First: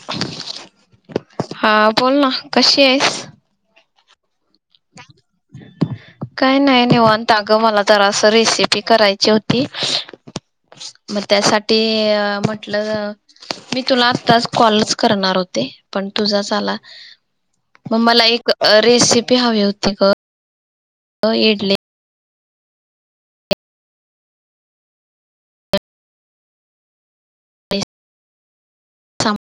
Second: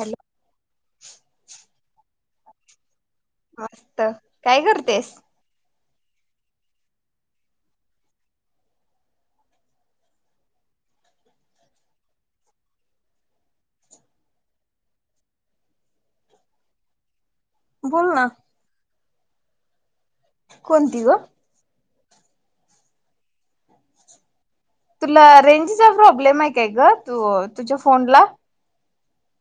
Hello हा. बोल न, कशी आहेस? मस्त. काय करतेस? काय नाय निवांत अग, मला तर असं रेसिपी करायची होती, मं त्यासाठी अं.. म्हटलं, मी तुला आताच कॉलच करणार होते. पन तुझाच आला. मं बोल मला ना एक अं रेसिप ते हवे होते ग पन. कोनती ग? तुला रेंजचा प्रॉब्लेम आहे काय गं तू तुझ्या फोनला थांब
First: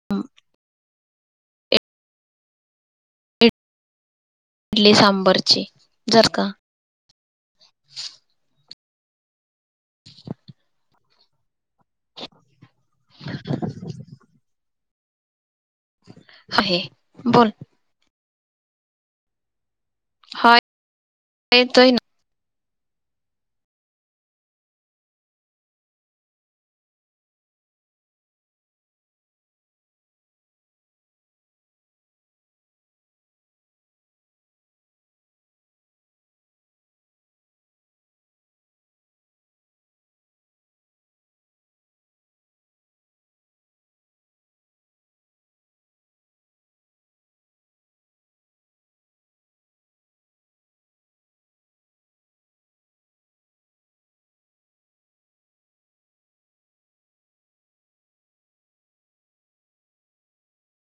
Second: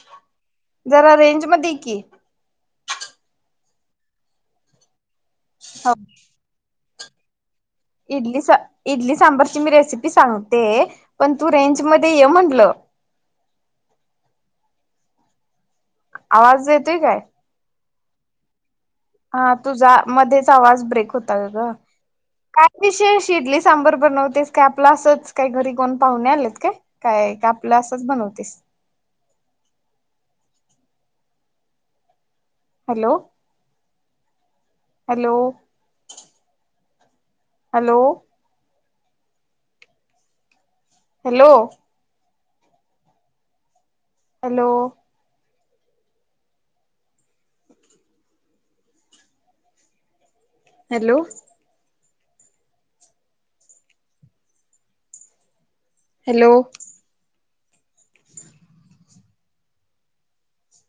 [inaudible] जरा रेंज मध्ये ये की इडली सांबर हो जर का इडली स इडली सांबरची मी रेसि रेसिपी सांगते पण तू रेंज मध्ये ये म्हटलं आवाज आहे येतोय काय बोल हा तुझा मध्येच हा आवाज ब्रेक होता येतोय ग ना विशेष इडली सांबर बनवतेस काय आपलं असंच काही घरी कोण पाहुणे आलेत काय काय आपलं असंच बनवतेस? Hello, hello hello hello hello hello hello